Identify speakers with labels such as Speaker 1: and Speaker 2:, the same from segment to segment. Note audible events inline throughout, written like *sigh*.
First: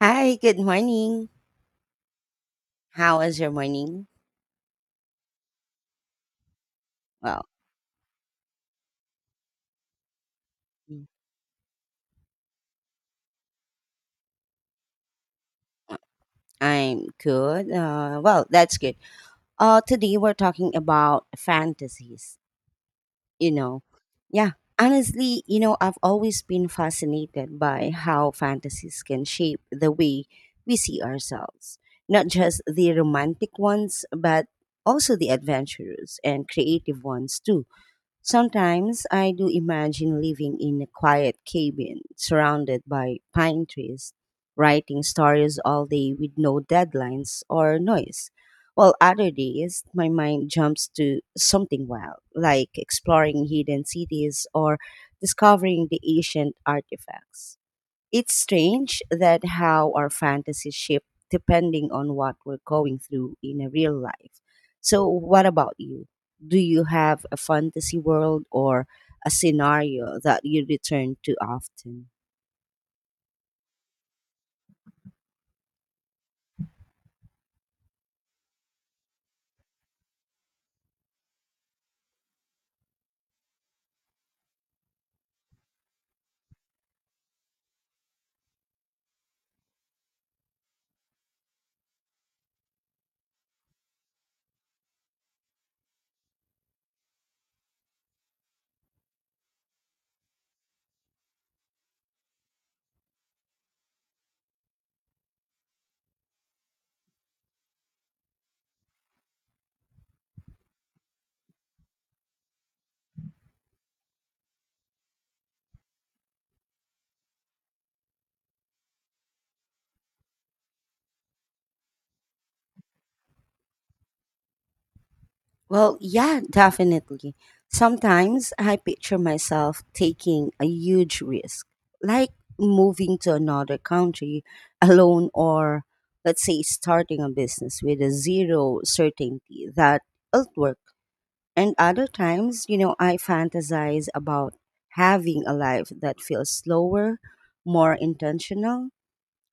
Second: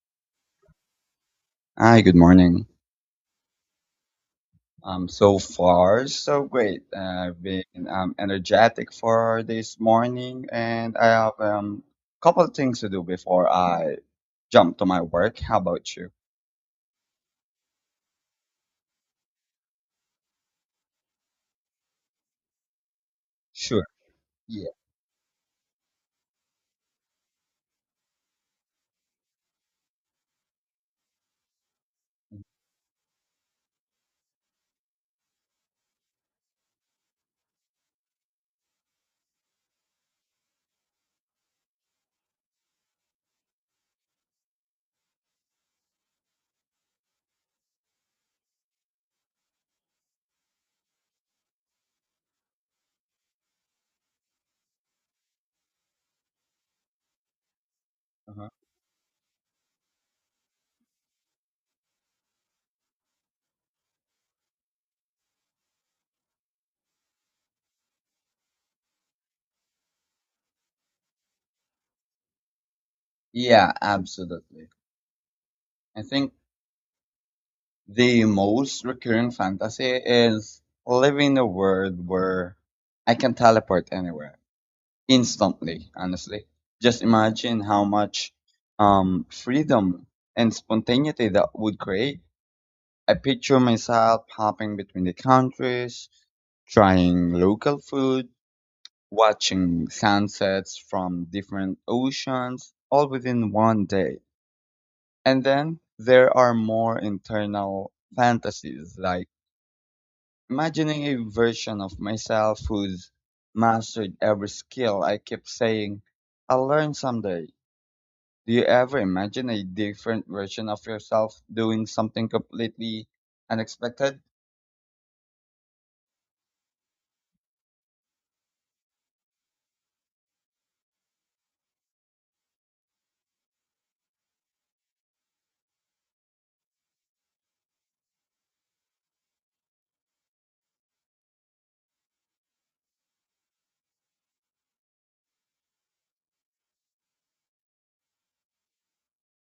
Speaker 1: Hi, good morning.
Speaker 2: Hi, good morning.
Speaker 1: How was your morning?
Speaker 2: So far, so great. I've
Speaker 1: Well,
Speaker 2: been energetic for this morning, and I
Speaker 1: mm,
Speaker 2: have a couple of things to do before I jump to my work. How about you?
Speaker 1: I'm good. That's good. Today we're talking about fantasies. You know,
Speaker 2: Sure.
Speaker 1: yeah.
Speaker 2: Yeah.
Speaker 1: Honestly, you know, I've always been fascinated by how fantasies can shape the way we see ourselves. Not just the romantic ones, but also the adventurous and creative ones too. Sometimes I do imagine living in a quiet cabin surrounded by pine trees, writing stories all day with no deadlines or noise. While other days, my mind jumps to something wild, like exploring hidden cities or discovering the ancient artifacts. It's
Speaker 2: Uh-huh.
Speaker 1: strange that how our fantasies shift depending on what we're going through in a real life. So, what about you? Do you have a fantasy world or a scenario that you return to often?
Speaker 2: Yeah, absolutely. I think the most recurring fantasy is living in a world where I can teleport anywhere, instantly, honestly. Just imagine how much freedom and spontaneity that would create. I picture myself hopping between the countries, trying local food, watching sunsets from different oceans, all within one day. And then there are more internal fantasies, like imagining a version of myself who's mastered every skill I keep saying I'll learn someday. Do you ever imagine a different version of yourself doing something completely unexpected?
Speaker 1: Well, yeah, definitely. Sometimes I picture myself taking a huge risk, like moving to another country *laughs* alone or let's say starting a business with a zero certainty that it'll work. And other times, you know, I fantasize about having a life that feels slower, more intentional,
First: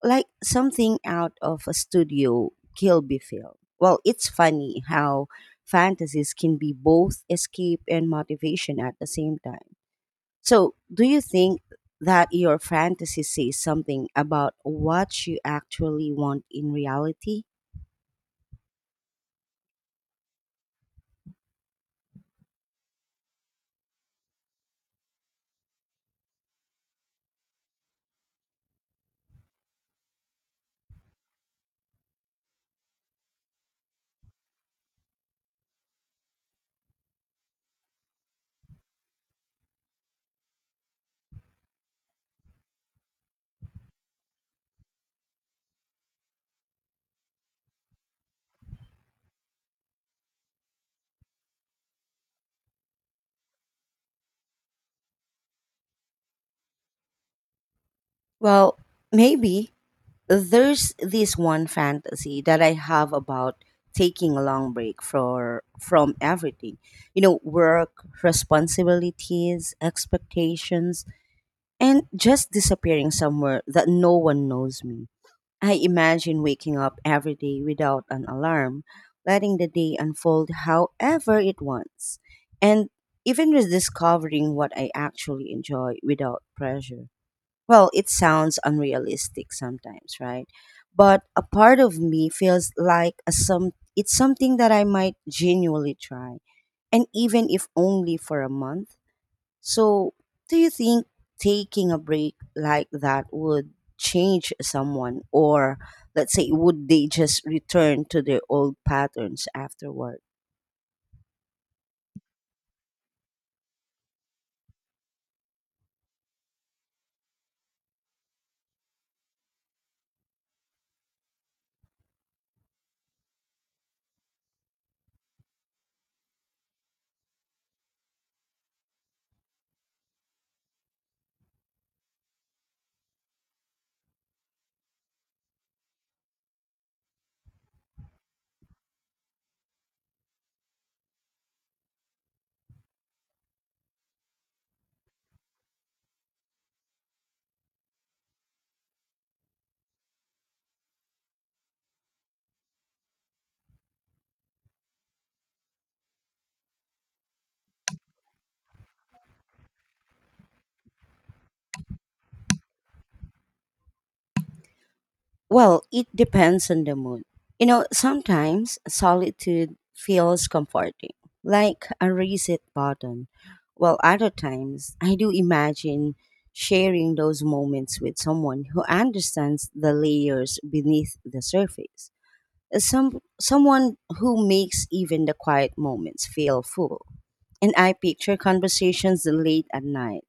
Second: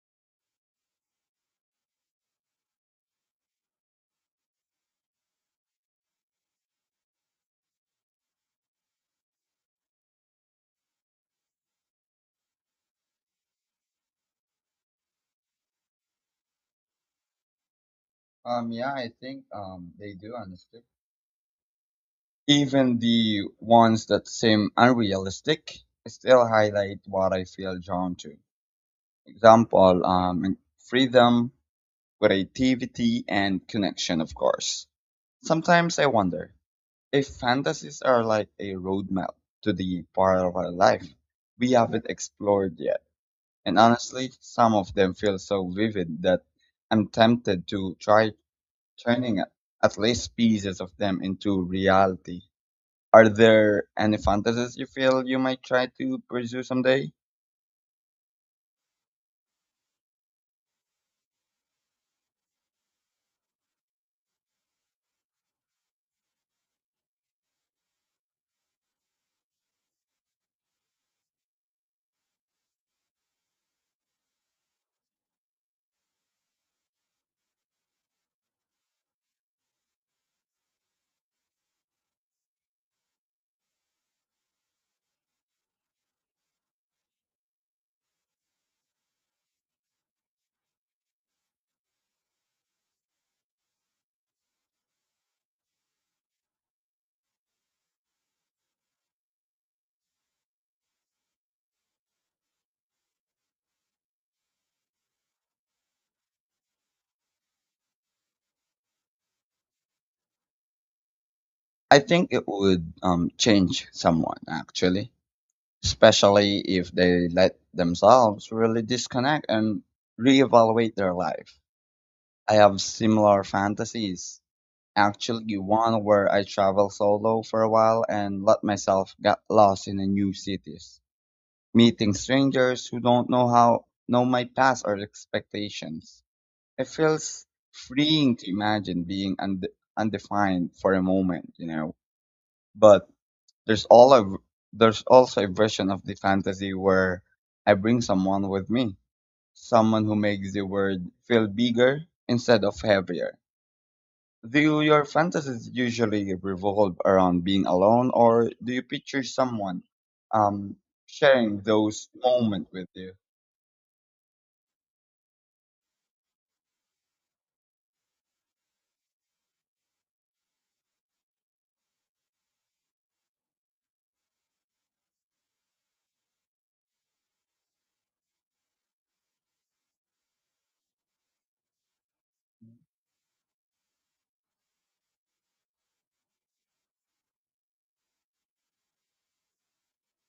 Speaker 1: like something out of a studio Kilby film. Well, it's funny how fantasies can be both escape and motivation at the same time. So, do you think that your fantasy says something about what you actually want in reality?
Speaker 2: Yeah, I think they do honestly. Even the ones that seem unrealistic still highlight what I feel drawn to. Example, freedom, creativity, and connection, of course. Sometimes I wonder if fantasies are like a roadmap to the parallel life we haven't explored yet. And honestly, some of them feel so vivid that I'm tempted to try turning at least pieces of them into reality. Are there any fantasies you feel you might try to pursue someday?
Speaker 1: Well, maybe there's this one fantasy that I have about taking a long break for from everything. You know, work, responsibilities, expectations, and just disappearing somewhere that no one knows me. I imagine waking up every day without an alarm, letting the day unfold however it wants, and even rediscovering what I actually enjoy without pressure. Well, it sounds unrealistic sometimes, right? But a part of me feels like a some it's something that I might genuinely try, and even if only for a month. So, do you think taking a break like that would change someone, or let's say, would they just return to their old patterns afterward?
Speaker 2: I think it would change someone, actually, especially if they let themselves really disconnect and reevaluate their life. I have similar fantasies. Actually, one where I traveled solo for a while and let myself get lost in the new cities, meeting strangers who don't know how know my past or expectations. It feels freeing to imagine being undefined for a moment, you know. But there's all a v- there's also a version of the fantasy where I bring someone with me, someone who makes the world feel bigger instead of heavier. Do your fantasies usually revolve around being alone, or do you picture someone um, sharing those moments with you?
Speaker 1: Well, it depends on the mood. You know, sometimes solitude feels comforting, like a reset button, while other times I do imagine sharing those moments with someone who understands the layers beneath the surface. Someone who makes even the quiet moments feel full. And I picture conversations late at night,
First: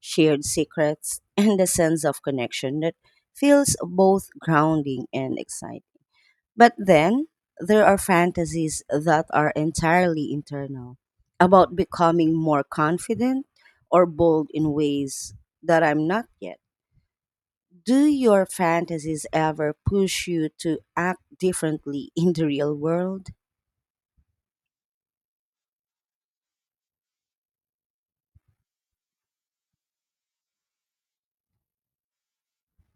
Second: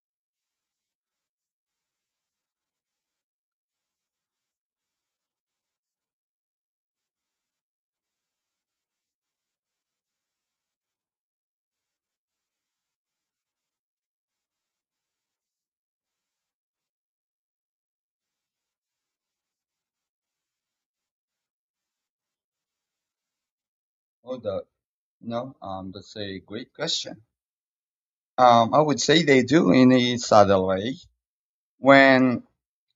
Speaker 1: shared secrets, *laughs* and the sense of connection that feels both grounding and exciting. But then there are fantasies that are entirely internal about becoming more confident or bold in ways that I'm not yet. Do your fantasies ever push you to act differently in the real world?
Speaker 2: Oh, the, no, That's a great question. I would say they do in a subtle way. When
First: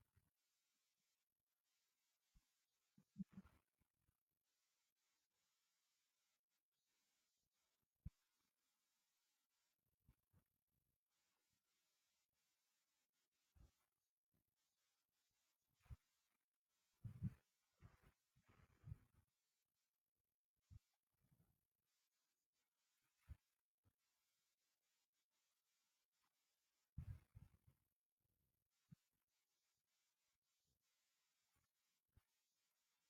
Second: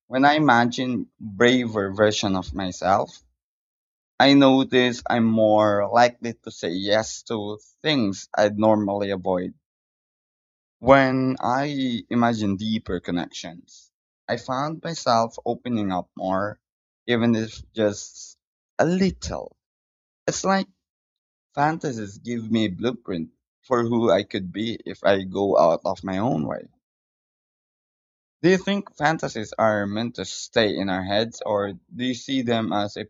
Speaker 2: when I imagine braver version of myself, I notice I'm more likely to say yes to things I'd normally avoid. When I imagine deeper connections, I found myself opening up more, even if just a little. It's like fantasies give me a blueprint for who I could be if I go out of my own way. Do you think fantasies are meant to stay in our heads, or do you see them as a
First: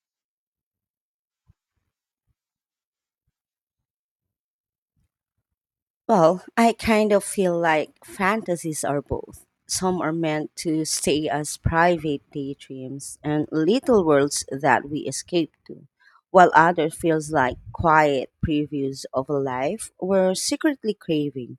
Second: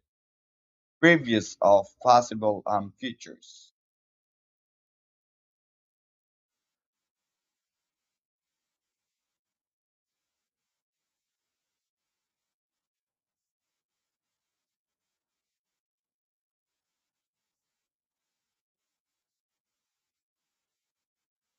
Speaker 2: previews of possible futures?
Speaker 1: Well, I kind of feel like fantasies are both. Some are meant to stay as private daydreams and little worlds that we escape to, while others feels like quiet previews of a life we're secretly craving.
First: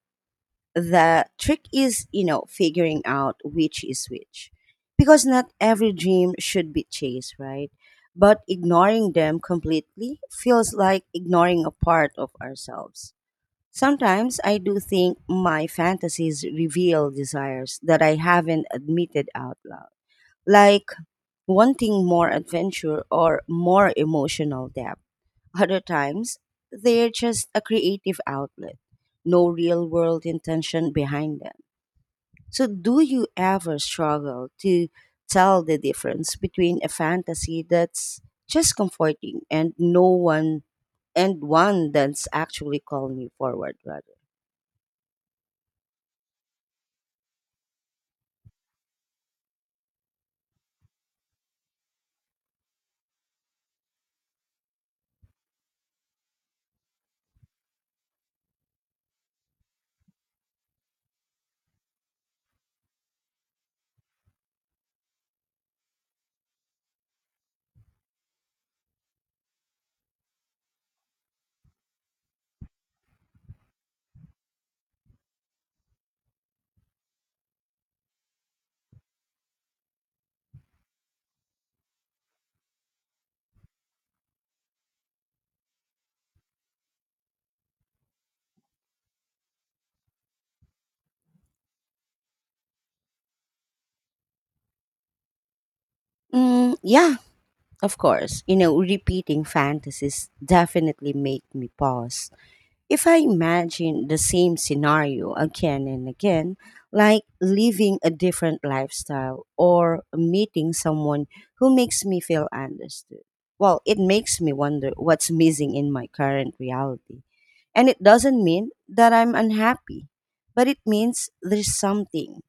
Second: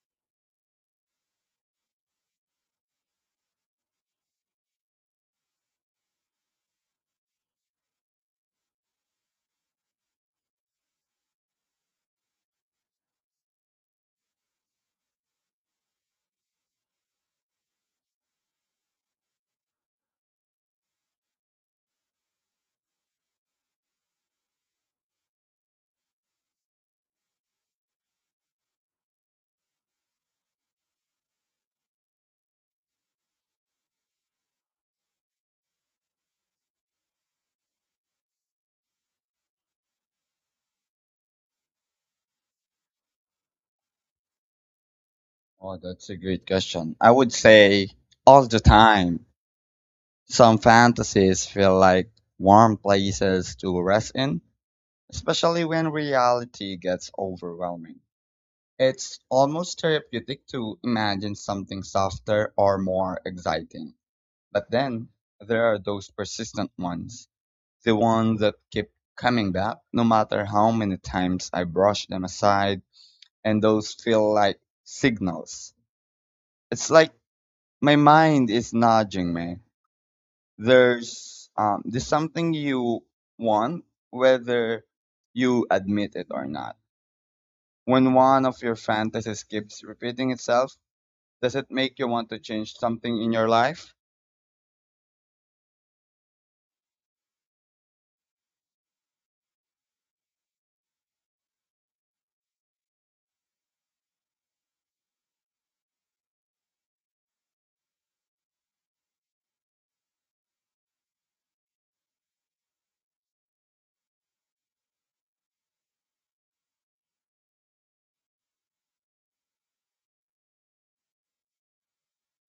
Speaker 1: The trick is, you know, figuring out which is which. Because not every dream should be chased, right? But ignoring them completely feels like ignoring a part of ourselves. Sometimes I do think my fantasies reveal desires that I haven't admitted out loud, like wanting more adventure or more emotional depth. Other times, they're just a creative outlet, no real world intention behind them. So, do you ever struggle to tell the difference between a fantasy that's just comforting and no one and one that's actually calling you forward, right?
Speaker 2: Oh, that's a great question. I would say all the time. Some fantasies feel like warm places to rest in, especially when reality gets overwhelming. It's almost therapeutic to imagine something softer or more exciting. But then there are those persistent ones, the ones that keep coming back no matter how many times I brush them aside, and those feel like signals. It's like my mind is nudging me, there's something you want, whether you admit it or not. When one of your fantasies keeps repeating itself, does it make you want to change something in your life?
Speaker 1: Mm, yeah, of course. You know, repeating fantasies definitely make me pause. If I imagine the same scenario again and again, like living a different lifestyle or meeting someone who makes me feel understood, well, it makes me wonder what's missing in my current reality. And it doesn't mean that I'm unhappy, but it means there's something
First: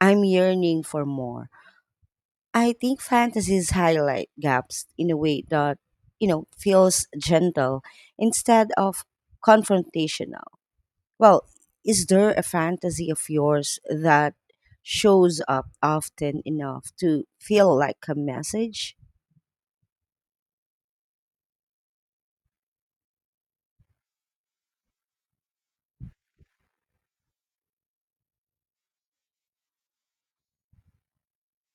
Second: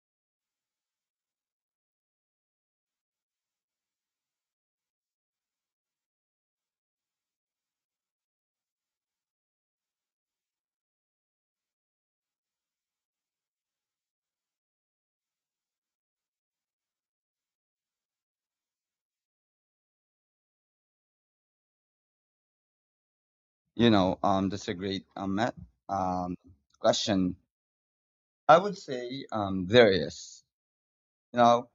Speaker 1: I'm yearning for more. I think fantasies highlight gaps in a way that, you know, feels gentle instead of confrontational. Well, is there a fantasy of yours that shows up often enough to feel like a message?
Speaker 2: You know, that's a great um question. I would say there is, you know.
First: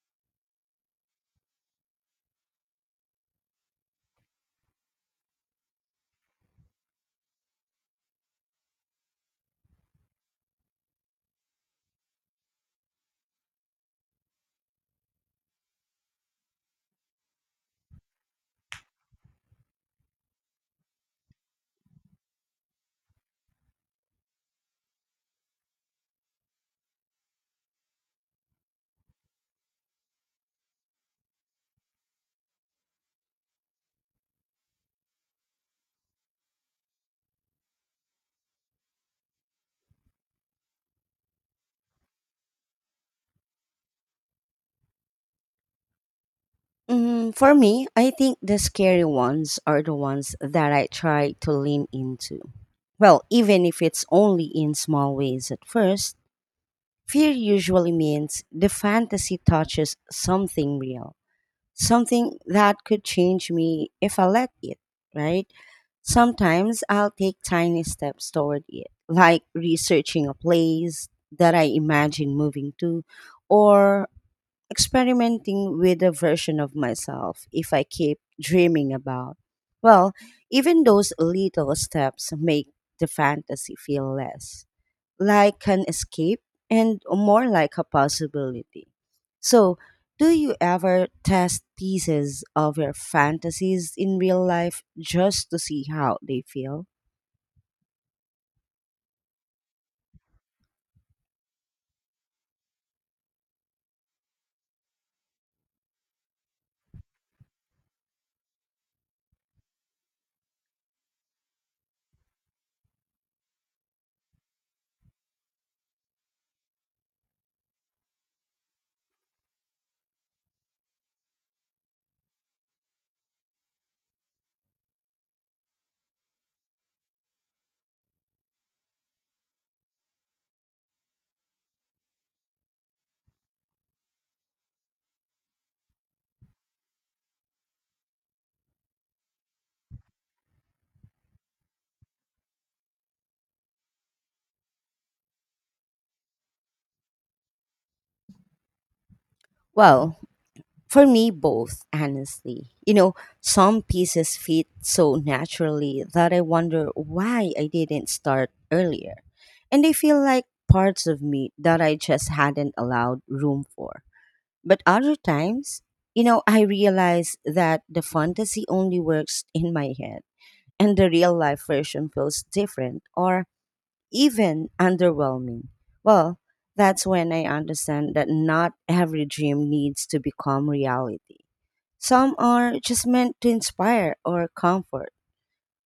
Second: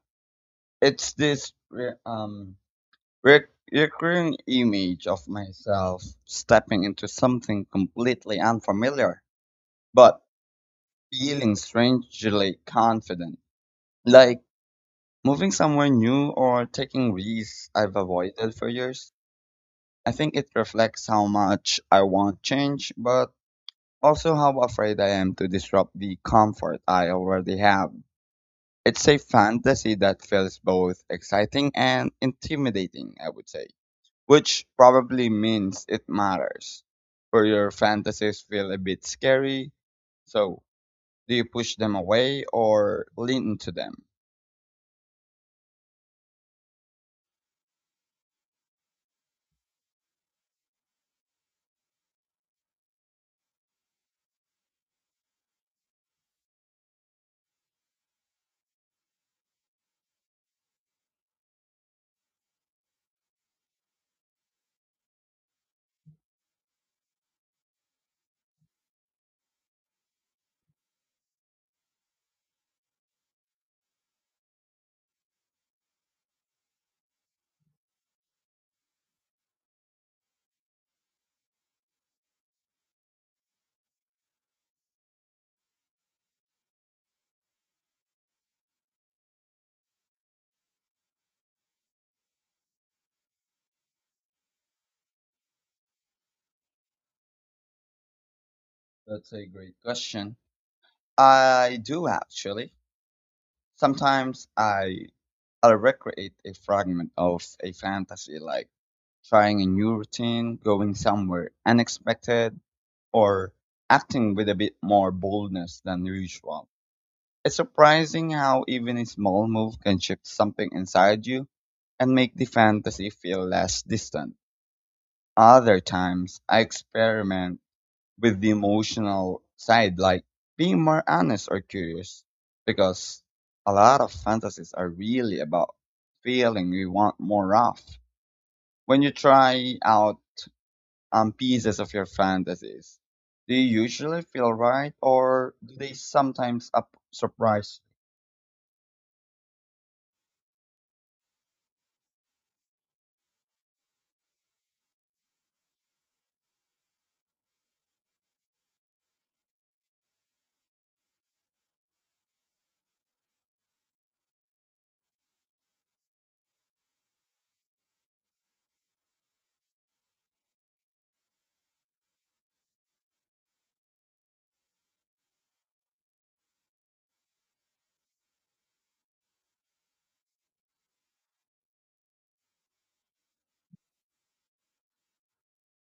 Speaker 2: It's this re- recurring image of myself stepping into something completely unfamiliar but feeling strangely confident, like moving somewhere new or taking risks I've avoided for years. I think it reflects how much I want change, but also how afraid I am to disrupt the comfort I already have. It's a fantasy that feels both exciting and intimidating, I would say, which probably means it matters. For your fantasies feel a bit scary, so do you push them away or lean into them?
Speaker 1: Mm, for me, I think the scary ones are the ones that I try to lean into. Well, even if it's only in small ways at first, fear usually means the fantasy touches something real, something that could change me if I let it, right? Sometimes I'll take tiny steps toward it, like researching a place that I imagine moving to or experimenting with a version of myself if I keep dreaming about. Well, even those little steps make the fantasy feel less like an escape and more like a possibility. So, do you ever test pieces of your fantasies in real life just to see how they feel?
Speaker 2: That's a great question. I do actually. Sometimes I'll recreate a fragment of a fantasy, like trying a new routine, going somewhere unexpected, or acting with a bit more boldness than usual. It's surprising how even a small move can shift something inside you and make the fantasy feel less distant. Other times, I experiment with the emotional side, like being more honest or curious, because a lot of fantasies are really about feeling we want more of. When you try out pieces of your fantasies, do you usually feel right, or do they sometimes up surprise?
Speaker 1: Well, for me, both, honestly. You know, some pieces fit so naturally that I wonder why I didn't start earlier. And they feel like parts of me that I just hadn't allowed room for. But other times, you know, I realize that the fantasy only works *laughs* in my head and the real life version feels different or even underwhelming. Well, that's when I understand that not every dream needs to become reality. Some are just meant to inspire or comfort.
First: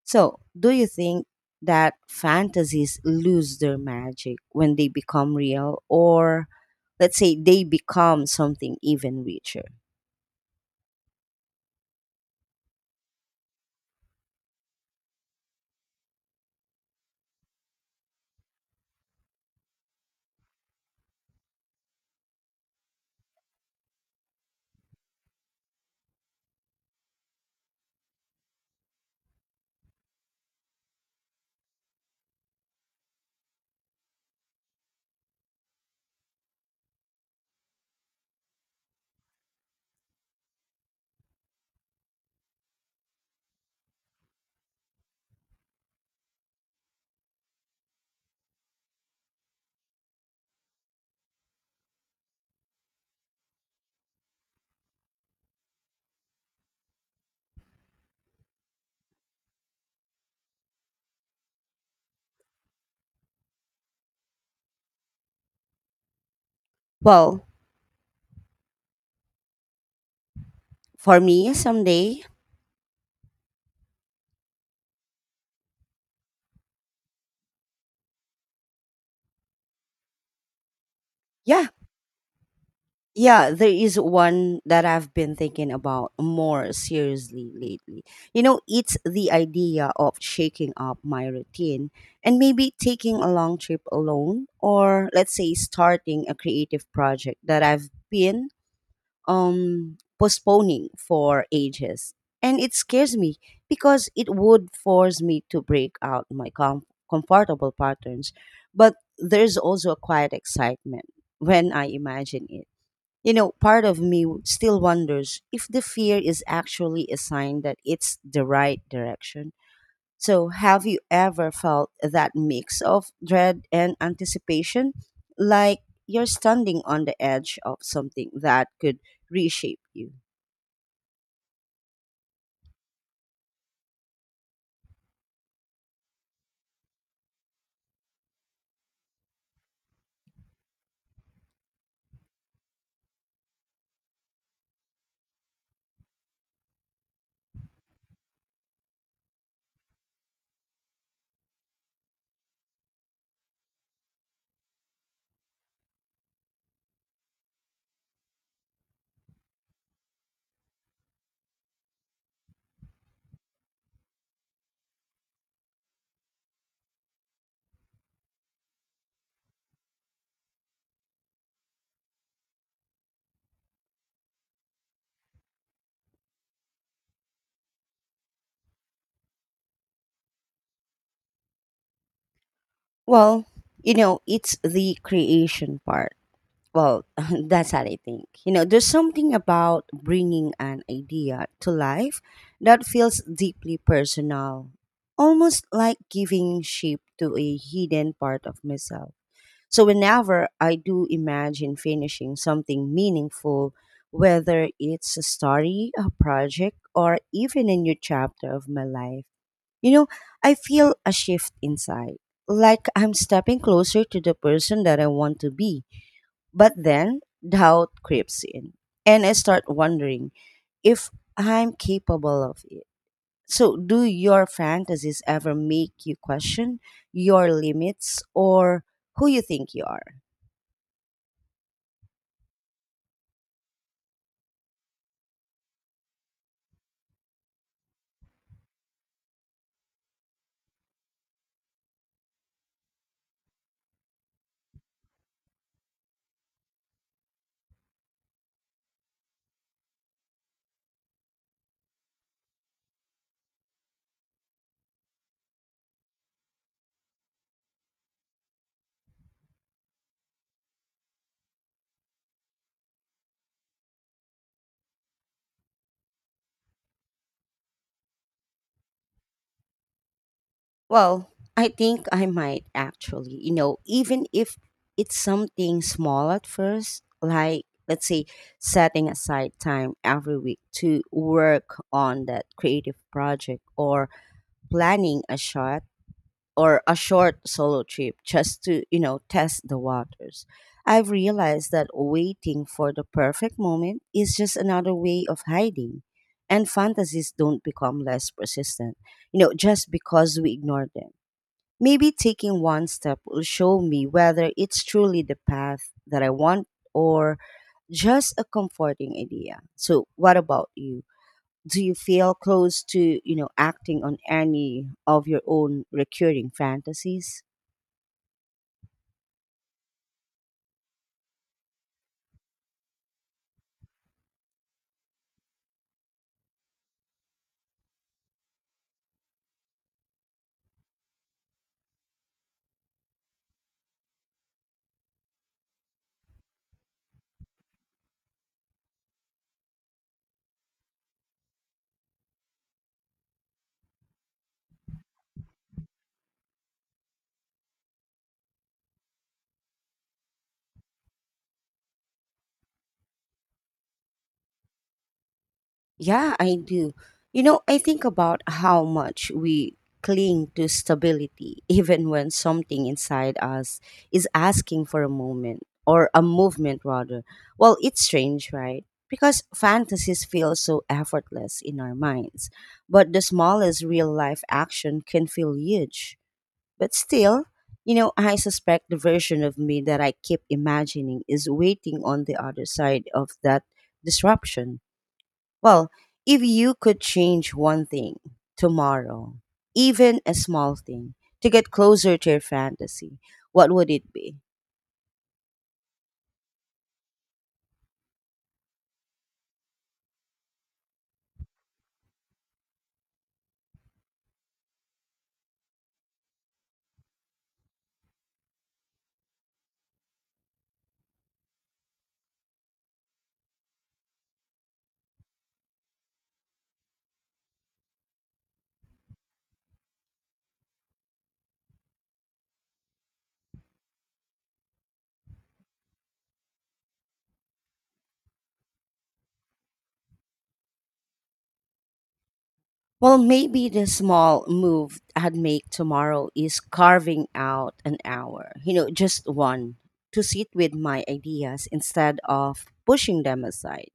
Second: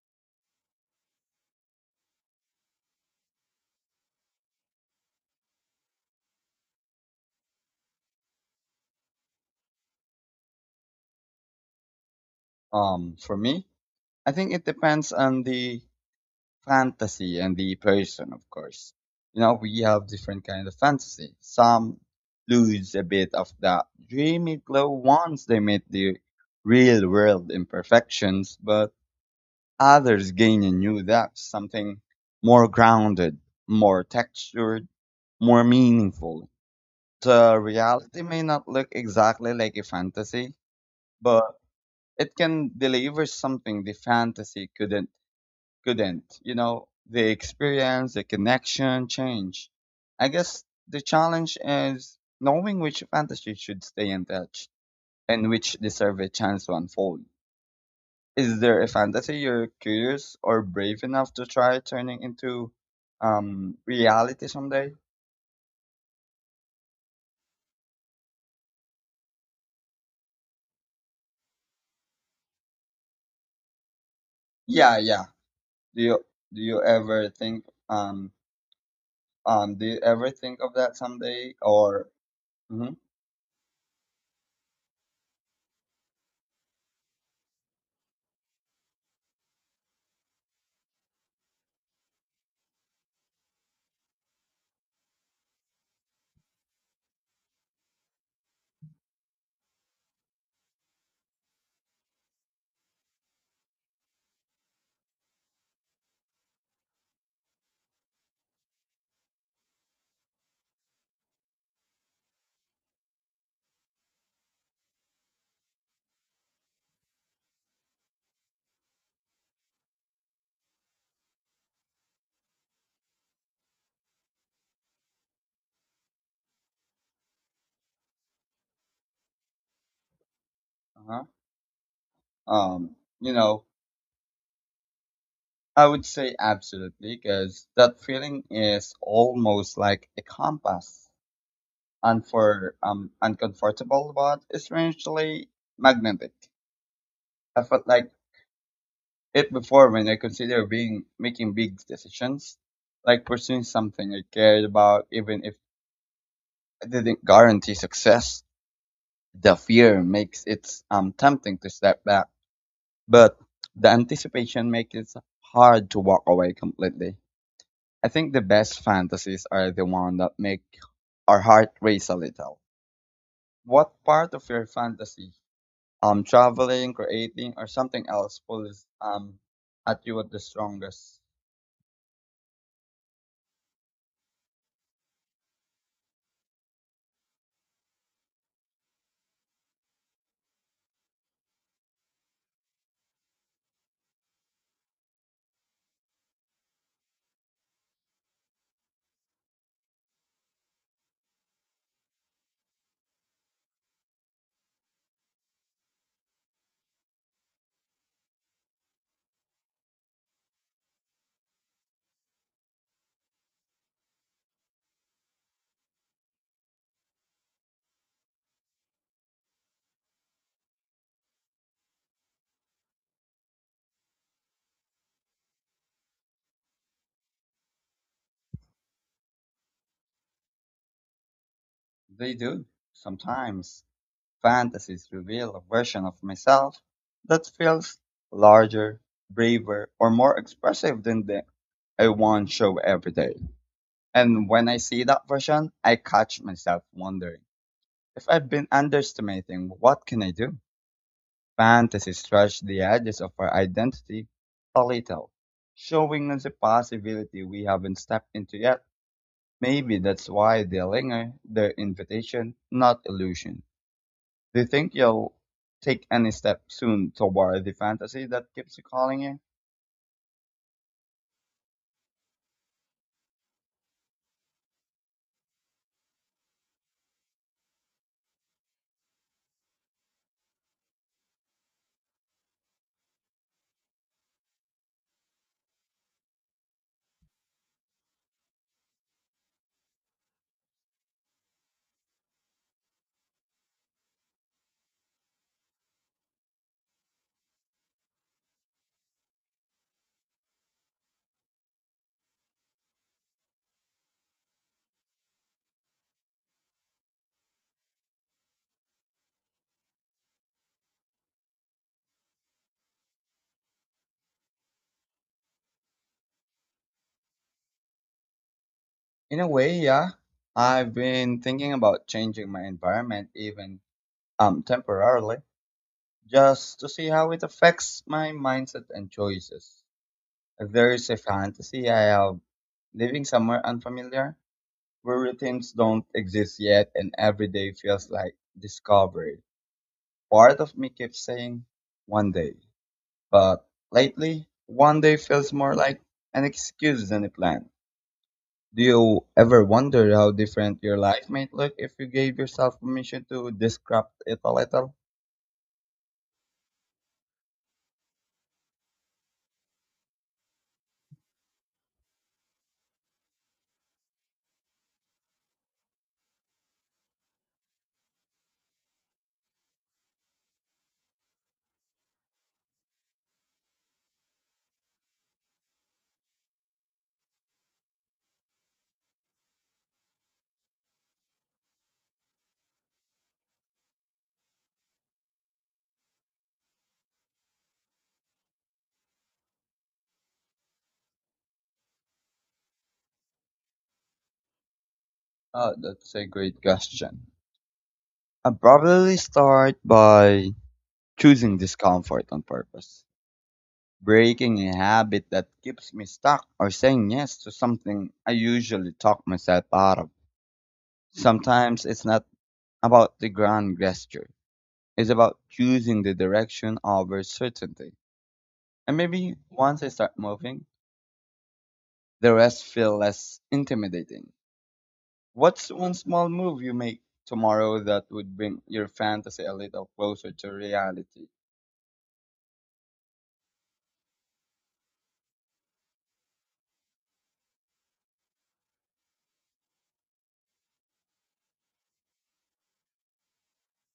Speaker 1: So, do you think that fantasies lose their magic when they become real or let's say they become something even richer?
Speaker 2: For me, I think it depends on the fantasy and the person, of course. You know, we have different kind of fantasy. Some lose a bit of that dreamy glow once they meet the real world imperfections, but others gain a new depth, something more grounded, more textured, more meaningful. The reality may not look exactly like a fantasy, but it can deliver something the fantasy couldn't. You know, the experience, the connection, change. I guess the challenge is knowing which fantasies should stay untouched and which deserve a chance to unfold. Is there a fantasy you're curious or brave enough to try turning into reality someday?
Speaker 1: Well, for me, someday,
Speaker 2: Yeah, yeah. Do you do you ever think um, do you ever think of that someday
Speaker 1: yeah,
Speaker 2: or mm-hmm,
Speaker 1: yeah, there is one that I've been thinking about more seriously lately. You know, it's the idea of shaking up my routine and maybe taking a long trip alone, or let's say starting a creative project that I've been postponing for ages. And it scares me because it would force me to break out my comfortable patterns. But there's also a quiet excitement when I imagine it. You know, part of me still wonders if the fear is actually a sign that it's the right direction. So, have you ever felt that mix of dread and anticipation? Like you're standing on the edge of something that could reshape you?
Speaker 2: uh-huh, you know, I would say absolutely, because that feeling is almost like a compass, and for uncomfortable but strangely magnetic. I felt like it before when I consider being making big decisions, like pursuing something I cared about, even if it didn't guarantee success. The fear makes it tempting to step back, but the anticipation makes it hard to walk away completely. I think the best fantasies are the one that make our heart race a little. What part of your fantasy, traveling, creating, or something else pulls at you at the strongest?
Speaker 1: Well, you know, it's the creation part. Well, *laughs* that's how I think. You know, there's something about bringing an idea to life that feels deeply personal, almost like giving shape to a hidden part of myself. So whenever I do imagine finishing something meaningful, whether it's a story, a project, or even a new chapter of my life, you know, I feel a shift inside. Like I'm stepping closer to the person that I want to be. But then doubt creeps in, and I start wondering if I'm capable of it. So, do your fantasies ever make you question your limits or who you think you are?
Speaker 2: They do. Sometimes fantasies reveal a version of myself that feels larger, braver, or more expressive than the I want show every day. And when I see that version, I catch myself wondering if I've been underestimating what can I do? Fantasy stretched the edges of our identity a little, showing us a possibility we haven't stepped into yet. Maybe that's why they linger, their invitation, not illusion. Do you think you'll take any step soon toward the fantasy that keeps calling you?
Speaker 1: Well, I think I might actually, you know, even if it's something small at first, like let's say setting aside time every week to work on that creative project or planning a shot or a short solo trip just to, you know, test the waters. I've realized that waiting for the perfect moment is just another way of hiding, and fantasies don't become less persistent, you know, just because we ignore them. Maybe taking one step will show me whether it's truly the path that I want or just a comforting idea. So what about you? Do you feel close to, you know, acting on any of your own recurring fantasies?
Speaker 2: In a way, yeah. I've been thinking about changing my environment, even temporarily, just to see how it affects my mindset and choices. There's a fantasy I have living somewhere unfamiliar where routines don't exist yet and every day feels like discovery. Part of me keeps saying one day, but lately one day feels more like an excuse than a plan. Do you ever wonder how different your life might look if you gave yourself permission to disrupt it a little?
Speaker 1: Yeah, I do. You know, I think about how much we cling to stability, *laughs* even when something inside us is asking for a moment or a movement, rather. Well, it's strange, right? Because fantasies feel so effortless in our minds, but the smallest real life action can feel huge. But still, you know, I suspect the version of me that I keep imagining is waiting on the other side of that disruption. Well, if you could change one thing tomorrow, even a small thing, to get closer to your fantasy, what would it be?
Speaker 2: That's a great question. I'd probably start by choosing discomfort on purpose. Breaking a habit that keeps me stuck or saying yes to something I usually talk myself out of. Sometimes it's not about the grand gesture, it's about choosing the direction over certainty. And maybe once I start moving, the rest feel less intimidating. What's one small move you make tomorrow that would bring your fantasy a little closer to reality?
Speaker 1: Well, maybe the small move I'd make tomorrow is carving out an hour, you know, just one, to sit with my ideas instead of pushing them aside.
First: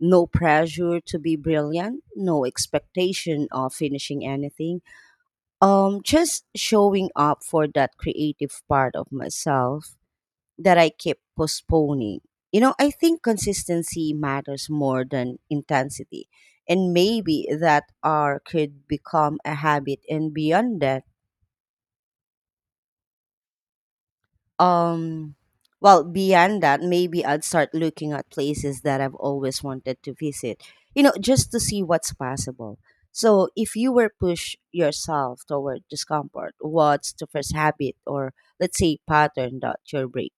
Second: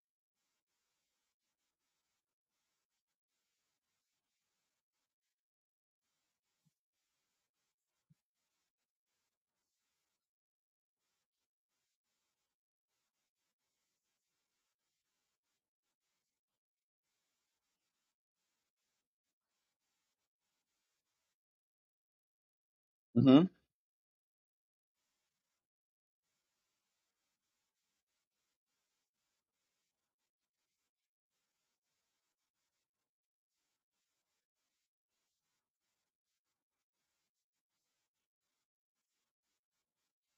Speaker 1: No pressure to be brilliant, no expectation of finishing anything, just showing up for that creative part of myself that I keep postponing. You know, I think consistency matters more than intensity. And maybe that R could become a habit and beyond that,
Speaker 2: Hmm.
Speaker 1: um well, beyond that, maybe I'd start looking at places that I've always wanted to visit. You know, just to see what's possible. So, if you were push yourself toward discomfort, what's the first habit or let's say pattern that you're breaking?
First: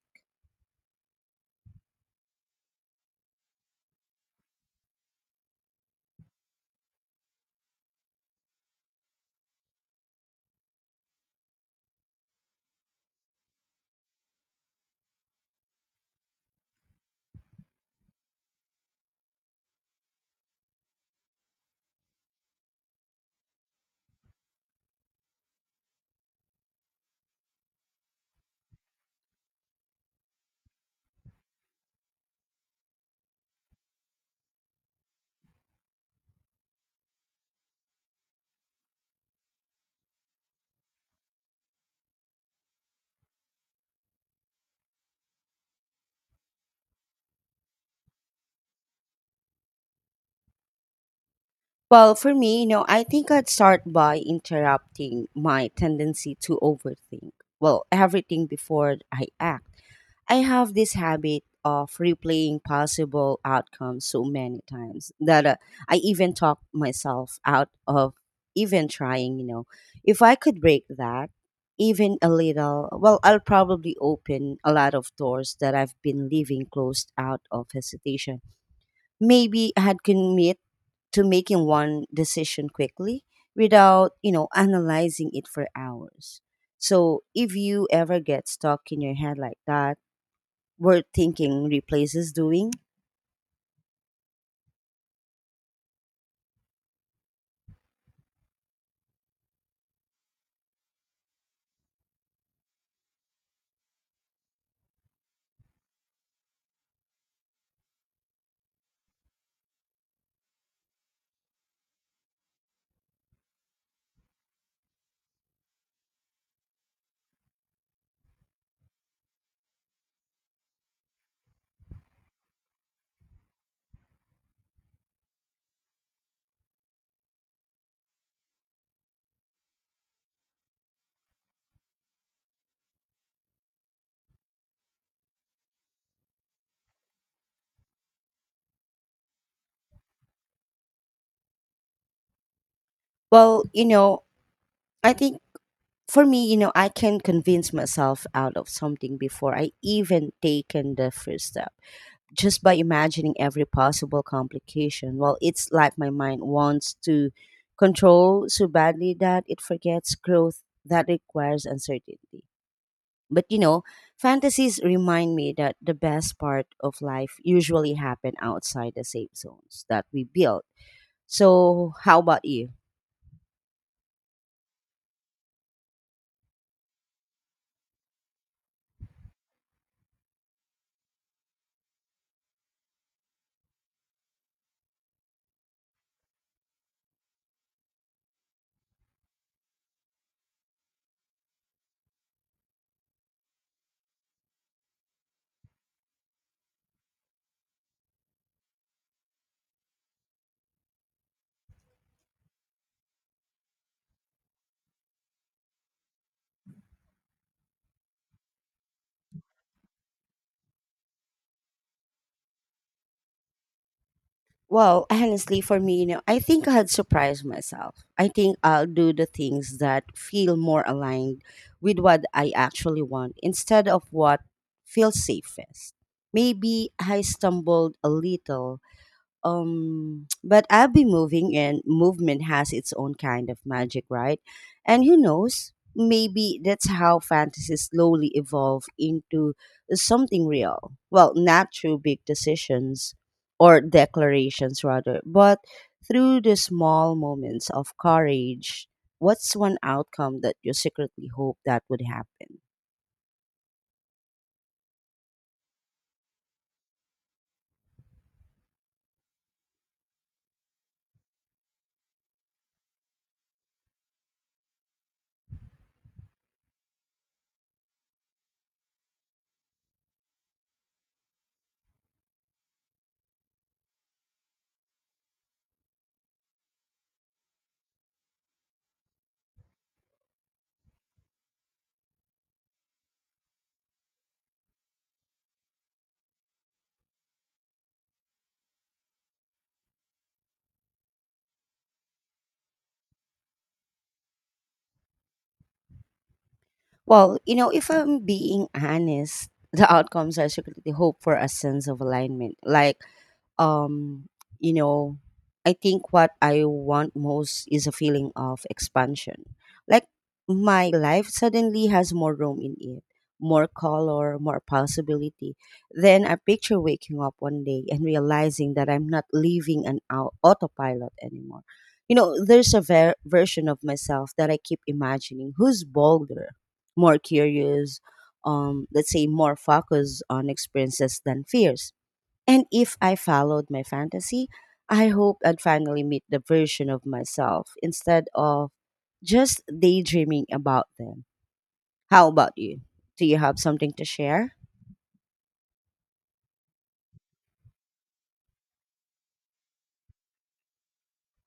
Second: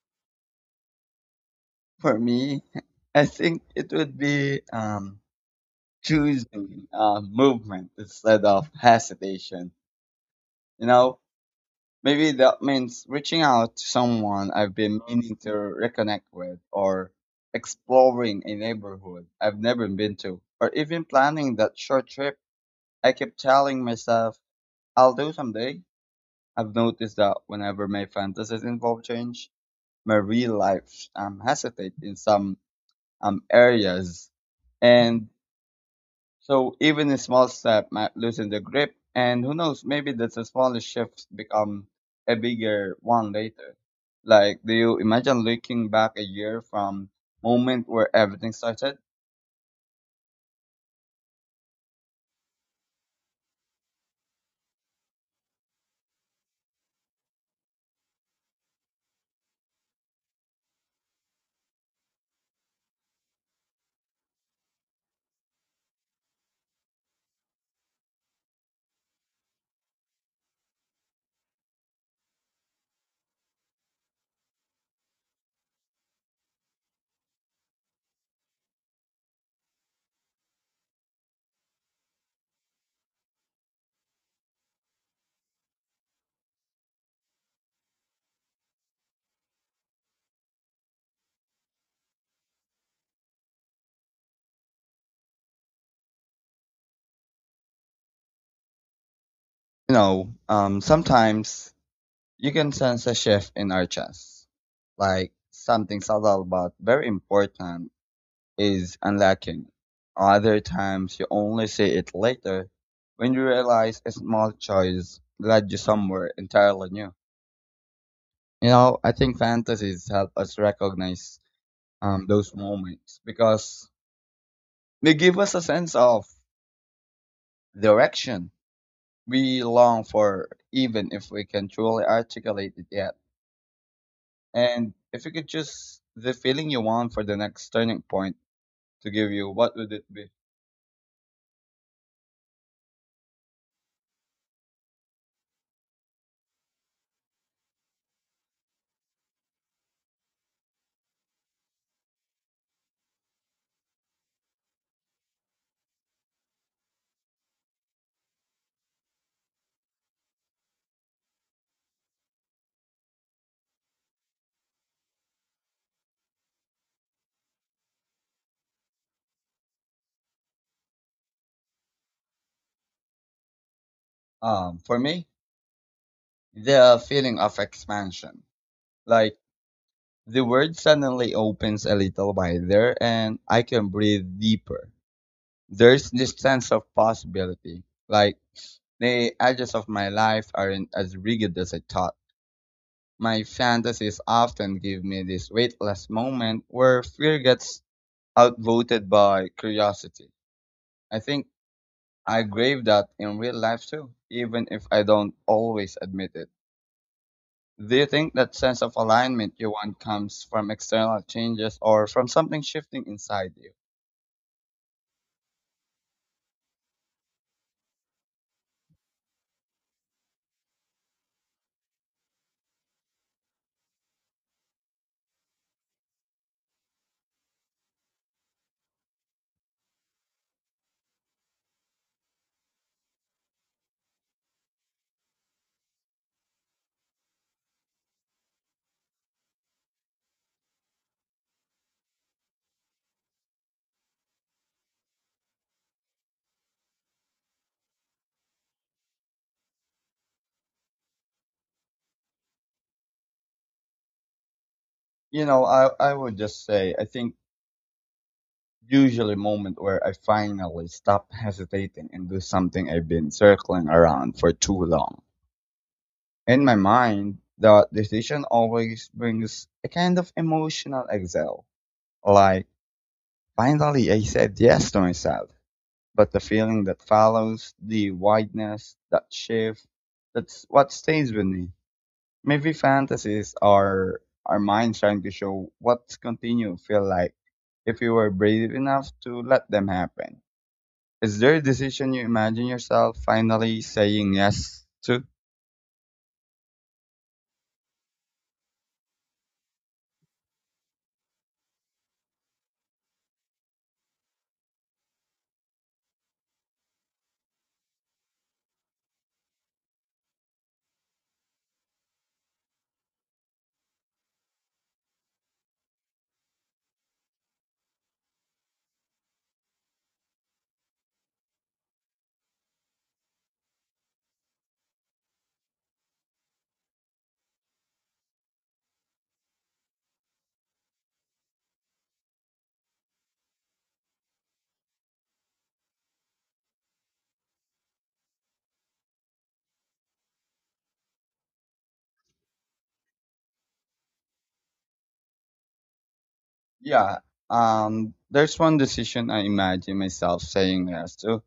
Speaker 2: For me, *laughs* I think it would be choosing movement instead of hesitation. You know, maybe that means reaching out to someone I've been meaning to reconnect with, or exploring a neighborhood I've never been to, or even planning that short trip I keep telling myself I'll do someday. I've noticed that whenever my fantasies involve change, my real life hesitate in some areas. And so even a small step might loosen the grip, and who knows, maybe the smallest shift become a bigger one later. Like, do you imagine looking back a year from moment where everything started?
Speaker 1: Well, for me, you know, I think I'd start by interrupting my tendency to overthink. Well, everything before I act. I have this habit of replaying possible outcomes so many times that I even talk myself out of even trying, you know. If I could break that, even a little, well, I'll probably open a lot of doors that I've been leaving closed out of hesitation. Maybe I had commit to making one decision quickly without, you know, analyzing it for hours. So if you ever get stuck in your head like that, where thinking replaces doing,
Speaker 2: You know, sometimes you can sense a shift in our chest, like something subtle but very important is unlocking. Other times you only see it later when you realize a small choice led you somewhere entirely new. You know, I think fantasies help us recognize those moments because they give us a sense of direction we long for, even if we can truly articulate it yet. And if you could choose the feeling you want for the next turning point to give you, what would it be?
Speaker 1: well, you know, I think for me, you know, I can convince myself out of something before I even taken the first step, just by imagining every possible complication. Well, it's like my mind wants to control so badly that it forgets growth that requires uncertainty. But you know, fantasies remind me that the best part of life usually happen outside the safe zones that we build. So, how about you?
Speaker 2: For me, the feeling of expansion. Like the world suddenly opens a little wider and I can breathe deeper. There's this sense of possibility. Like, the edges of my life aren't as rigid as I thought. My fantasies often give me this weightless moment where fear gets outvoted by curiosity. I think I crave that in real life too, even if I don't always admit it. Do you think that sense of alignment you want comes from external changes or from something shifting inside you?
Speaker 1: Well, honestly, for me, you know, I think I had surprised myself. I think I'll do the things that feel more aligned with what I actually want instead of what feels safest. Maybe I stumbled a little, but I'll be moving, and movement has its own kind of magic, right? And who knows, maybe that's how fantasies slowly evolve into something real. Well, not through big decisions or declarations rather, but through the small moments of courage. What's one outcome that you secretly hope that would happen?
Speaker 2: You know, I would just say I think usually moment where I finally stop hesitating and do something I've been circling around for too long. In my mind, the decision always brings a kind of emotional exhale. Like, finally I said yes to myself. But the feeling that follows, the wideness, that shift, that's what stays with me. Maybe fantasies are our minds trying to show what's continue feel like if we were brave enough to let them happen. Is there a decision you imagine yourself finally saying yes to?
Speaker 1: Well, you know, if I'm being honest, the outcomes I secretly hope for a sense of alignment, like, um you know, I think what I want most is a feeling of expansion. Like, my life suddenly has more room in it, more color, more possibility. Then I picture waking up one day and realizing that I'm not living an autopilot anymore. You know, there's a version of myself that I keep imagining, who's bolder, more curious, let's say more focused on experiences than fears. And if I followed my fantasy, I hope I'd finally meet the version of myself instead of just daydreaming about them. How about you? Do you have something to share?
Speaker 2: Yeah, there's one decision I imagine myself saying yes to,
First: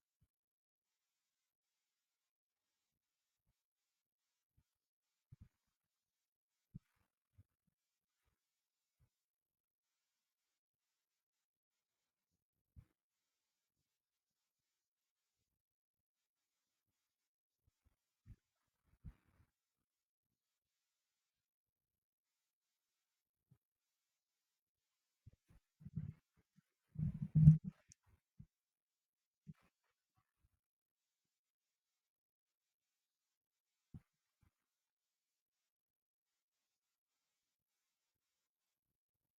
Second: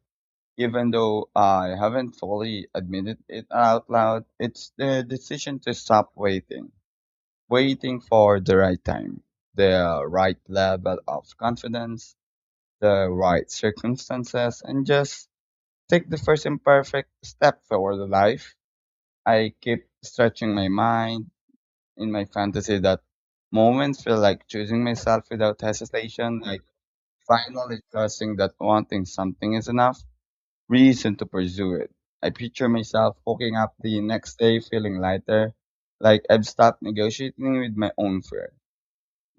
Speaker 2: even though I haven't fully admitted it out loud. It's the decision to stop waiting, waiting for the right time, the right level of confidence, the right circumstances, and just take the first imperfect step toward the life. I keep stretching my mind in my fantasy that moments feel like choosing myself without hesitation, like finally trusting that wanting something is enough reason to pursue it. I picture myself waking up the next day feeling lighter, like I've stopped negotiating with my own fear.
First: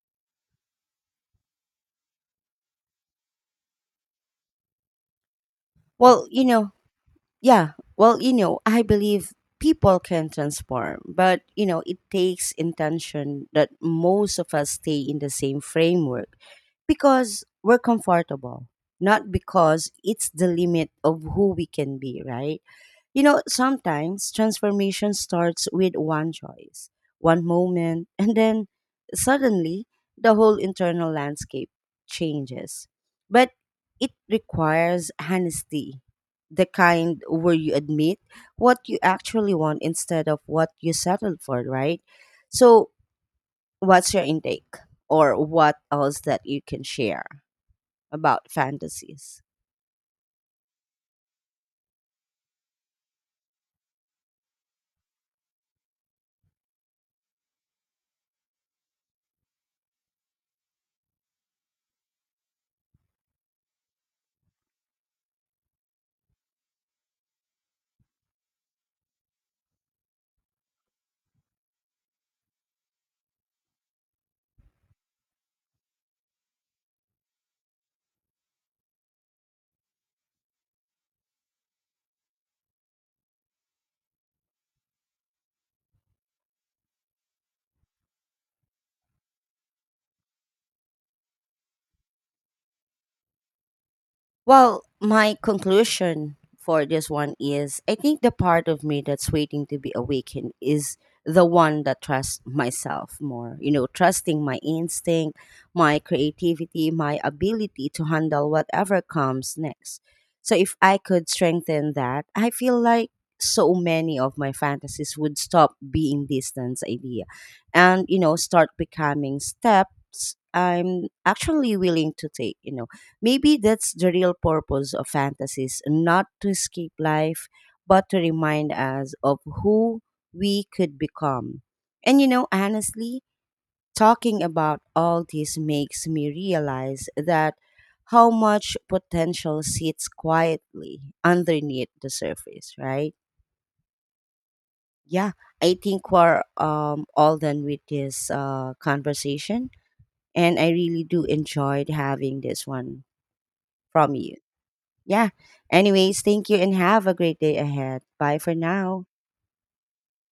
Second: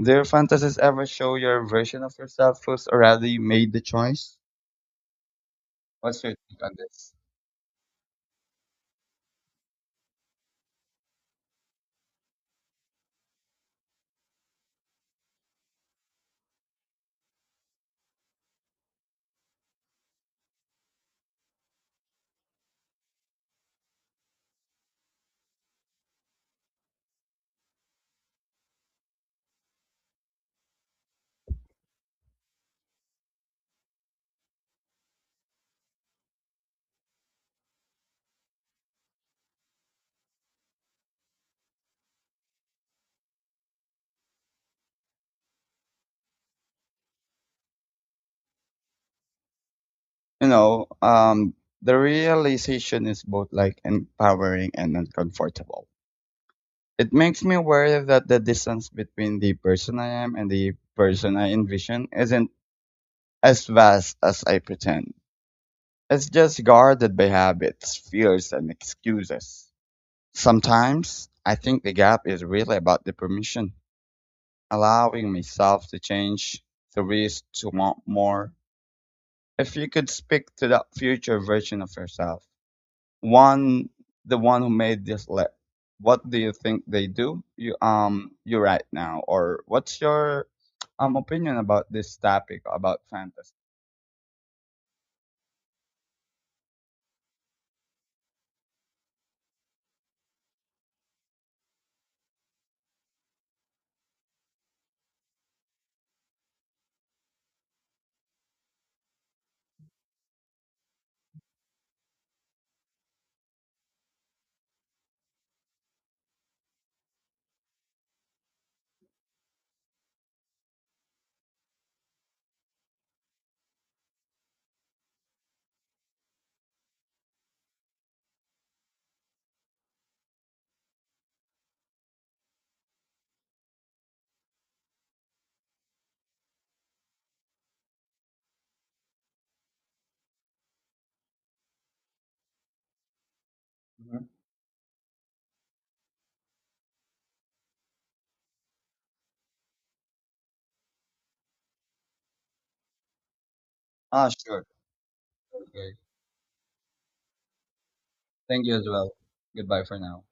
Speaker 2: Do your fantasies ever show your version of yourself who's already made the choice? What's
Speaker 1: Well,
Speaker 2: your
Speaker 1: you
Speaker 2: take
Speaker 1: know,
Speaker 2: on this?
Speaker 1: yeah. Well, you know, I believe people can transform, but you know, it takes intention that most of us stay in the same framework, because we're comfortable, not because it's the limit of who we can be, right? You know, sometimes transformation starts with one choice, one moment, *laughs* and then suddenly the whole internal landscape changes. But it requires honesty, the kind where you admit what you actually want instead of what you settled for, right? So, what's your intake or what else that you can share about fantasies?
Speaker 2: You know, the realization is both like empowering and uncomfortable. It makes me aware that the distance between the person I am and the person I envision isn't as vast as I pretend. It's just guarded by habits, fears, and excuses. Sometimes I think the gap is really about the permission, allowing myself to change, to risk, to want more. If you could speak to that future version of yourself, one, the one who made this list, what do you think they do you you right now, or what's your opinion about this topic about fantasy?
Speaker 1: Well, my conclusion for this one is I think the part of me that's waiting to be awakened is the one that trusts myself more. You know, trusting my instinct, my creativity, my ability to handle whatever comes next. So if I could strengthen that, I feel like so many of my fantasies would stop being distance idea, and you know, start becoming steps I'm actually willing to take, you know. Maybe that's the real purpose of fantasies, not to escape life, but to remind us of who we could become. And you know, honestly, talking about all this makes me realize that how much potential sits quietly underneath the surface, right?
Speaker 2: Mhm.
Speaker 1: Yeah, I think we're all done with this conversation, and I really do enjoyed having this one from
Speaker 2: Ah,
Speaker 1: you.
Speaker 2: sure.
Speaker 1: Yeah.
Speaker 2: Okay.
Speaker 1: Anyways, thank you and have a great day ahead. Bye for
Speaker 2: Thank you as
Speaker 1: now.
Speaker 2: well. Goodbye for now.